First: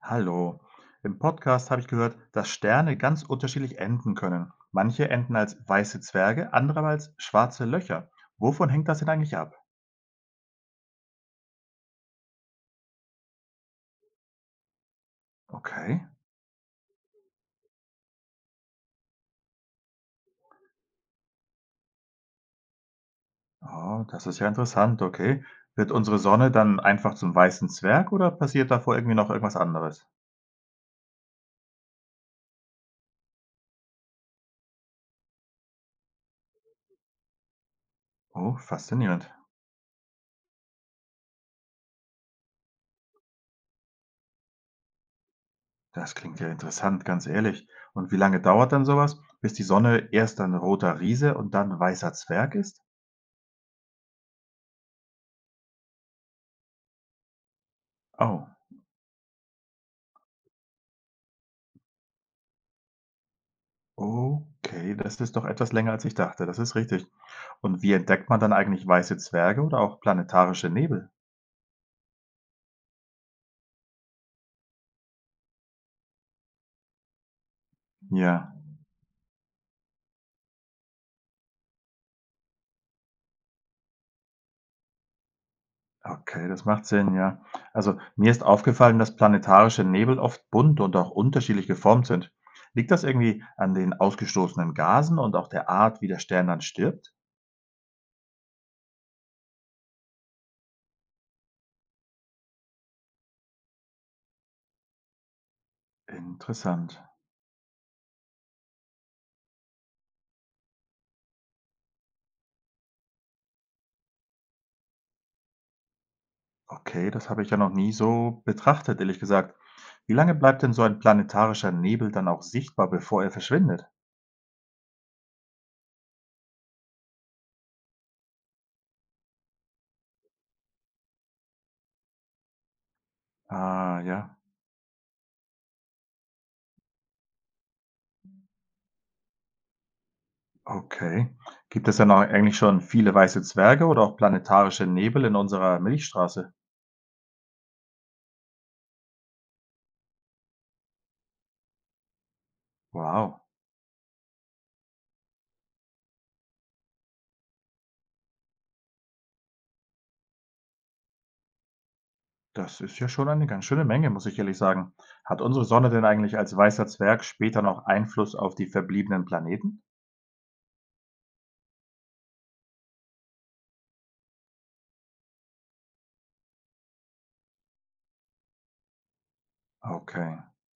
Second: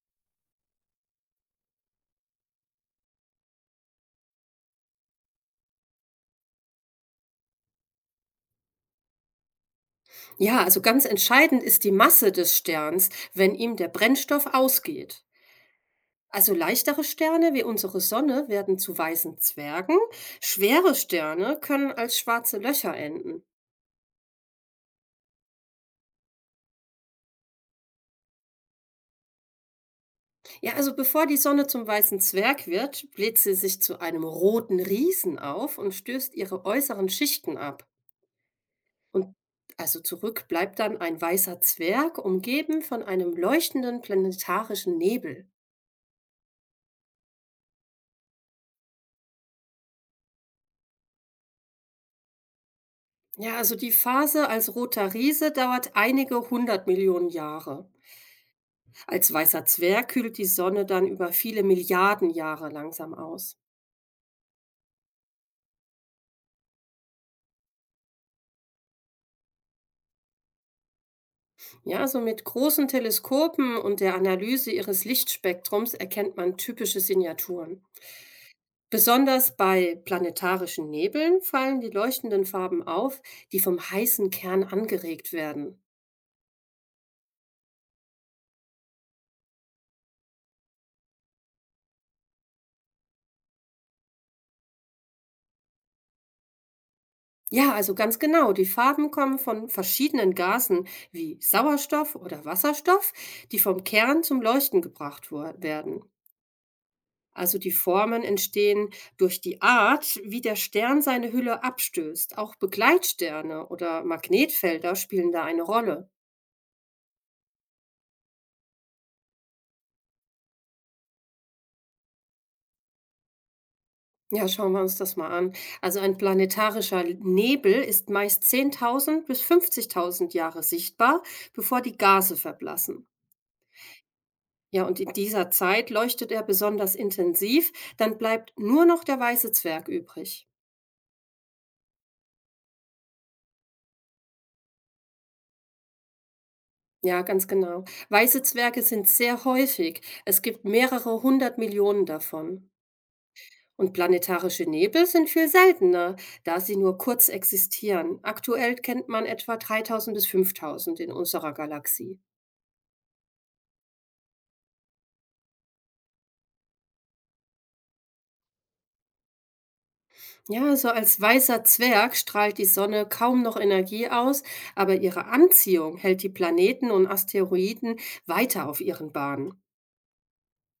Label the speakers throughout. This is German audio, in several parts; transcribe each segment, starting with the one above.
Speaker 1: Hallo. Im Podcast habe ich gehört, dass Sterne ganz unterschiedlich enden können. Manche enden als weiße Zwerge, andere als schwarze Löcher. Wovon hängt das denn eigentlich ab?
Speaker 2: Ja, also ganz entscheidend ist die Masse des Sterns, wenn ihm der Brennstoff ausgeht.
Speaker 1: Okay.
Speaker 2: Also leichtere Sterne wie unsere Sonne werden zu weißen Zwergen, schwere Sterne können als schwarze Löcher enden.
Speaker 1: Oh, das ist ja interessant. Okay. Wird unsere Sonne dann einfach zum weißen Zwerg oder passiert davor irgendwie noch irgendwas anderes?
Speaker 2: Ja, also bevor die Sonne zum weißen Zwerg wird, bläht sie sich zu einem roten Riesen auf und stößt ihre äußeren Schichten ab.
Speaker 1: Oh, faszinierend.
Speaker 2: Und also zurück bleibt dann ein weißer Zwerg, umgeben von einem leuchtenden planetarischen Nebel.
Speaker 1: Das klingt ja interessant, ganz ehrlich. Und wie lange dauert dann sowas, bis die Sonne erst ein roter Riese und dann weißer Zwerg ist?
Speaker 2: Ja, also die Phase als roter Riese dauert einige hundert Millionen Jahre.
Speaker 1: Oh.
Speaker 2: Als weißer Zwerg kühlt die Sonne dann über viele Milliarden Jahre langsam aus.
Speaker 1: Okay, das ist doch etwas länger, als ich dachte. Das ist richtig. Und wie entdeckt man dann eigentlich weiße Zwerge oder auch planetarische Nebel?
Speaker 2: Ja, so mit großen Teleskopen und der Analyse ihres Lichtspektrums erkennt man typische Signaturen.
Speaker 1: Ja,
Speaker 2: Besonders bei planetarischen Nebeln fallen die leuchtenden Farben auf, die vom heißen Kern angeregt werden.
Speaker 1: okay, das macht Sinn, ja. Also mir ist aufgefallen, dass planetarische Nebel oft bunt und auch unterschiedlich geformt sind. Liegt das irgendwie an den ausgestoßenen Gasen und auch der Art, wie der Stern dann stirbt?
Speaker 2: Ja, also ganz genau. Die Farben kommen von verschiedenen Gasen wie Sauerstoff oder Wasserstoff, die vom Kern zum Leuchten gebracht werden.
Speaker 1: Interessant.
Speaker 2: Also die Formen entstehen durch die Art, wie der Stern seine Hülle abstößt. Auch Begleitsterne oder Magnetfelder spielen da eine Rolle.
Speaker 1: Okay, das habe ich ja noch nie so betrachtet, ehrlich gesagt. Wie lange bleibt denn so ein planetarischer Nebel dann auch sichtbar, bevor er verschwindet?
Speaker 2: Ja, schauen wir uns das mal an. Also ein planetarischer Nebel ist meist 10.000 bis 50.000 Jahre sichtbar, bevor die Gase verblassen.
Speaker 1: Ah, ja.
Speaker 2: Ja, und in dieser Zeit leuchtet er besonders intensiv, dann bleibt nur noch der weiße Zwerg übrig.
Speaker 1: Okay. Gibt es denn au eigentlich schon viele weiße Zwerge oder auch planetarische Nebel in unserer Milchstraße?
Speaker 2: Ja, ganz genau. Weiße Zwerge sind sehr häufig. Es gibt mehrere hundert Millionen davon.
Speaker 1: Wow,
Speaker 2: Und planetarische Nebel sind viel seltener, da sie nur kurz existieren. Aktuell kennt man etwa 3000 bis 5000 in unserer Galaxie.
Speaker 1: das ist ja schon eine ganz schöne Menge, muss ich ehrlich sagen. Hat unsere Sonne denn eigentlich als weißer Zwerg später noch Einfluss auf die verbliebenen Planeten?
Speaker 2: Ja, also als weißer Zwerg strahlt die Sonne kaum noch Energie aus, aber ihre Anziehung hält die Planeten und Asteroiden weiter auf ihren Bahnen.
Speaker 1: Okay.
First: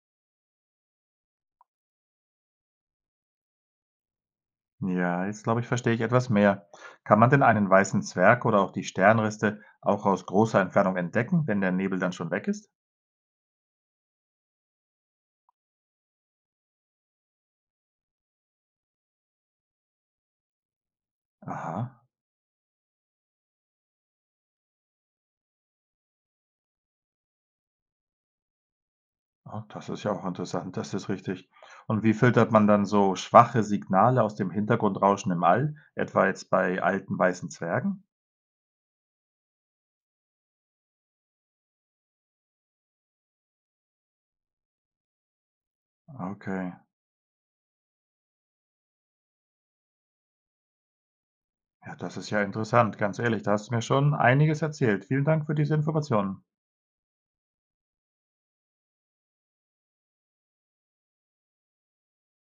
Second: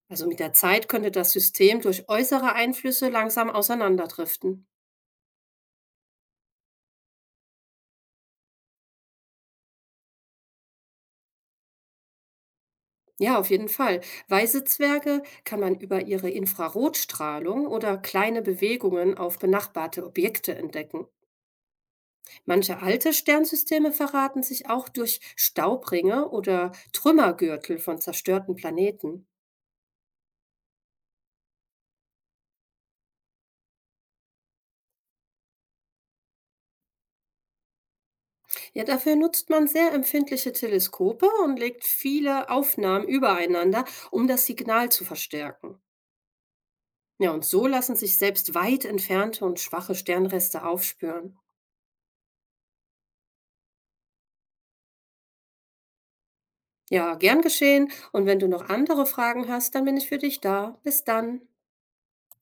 Speaker 2: Also mit der Zeit könnte das System durch äußere Einflüsse langsam auseinanderdriften.
Speaker 1: Ja, jetzt glaube ich, verstehe ich etwas mehr. Kann man denn einen weißen Zwerg oder auch die Sternriste auch aus großer Entfernung entdecken, wenn der Nebel dann schon weg ist?
Speaker 2: Ja, auf jeden Fall. Weiße Zwerge kann man über ihre Infrarotstrahlung oder kleine Bewegungen auf benachbarte Objekte entdecken.
Speaker 1: Aha.
Speaker 2: Manche alte Sternsysteme verraten sich auch durch Staubringe oder Trümmergürtel von zerstörten Planeten.
Speaker 1: Ah, das ist ja auch interessant, das ist richtig. Und wie filtert man dann so schwache Signale aus dem Hintergrundrauschen im All, etwa jetzt bei alten weißen Zwergen?
Speaker 2: Ja, dafür nutzt man sehr empfindliche Teleskope und legt viele Aufnahmen übereinander, um das Signal zu verstärken.
Speaker 1: Okay,
Speaker 2: Ja, und so lassen sich selbst weit entfernte und schwache Sternreste aufspüren.
Speaker 1: ja, das ist ja interessant, ganz ehrlich, da hast du mir schon einiges erzählt. Vielen Dank für diese Informationen.
Speaker 2: Ja, gern geschehen. Und wenn du noch andere Fragen hast, dann bin ich für dich da. Bis dann.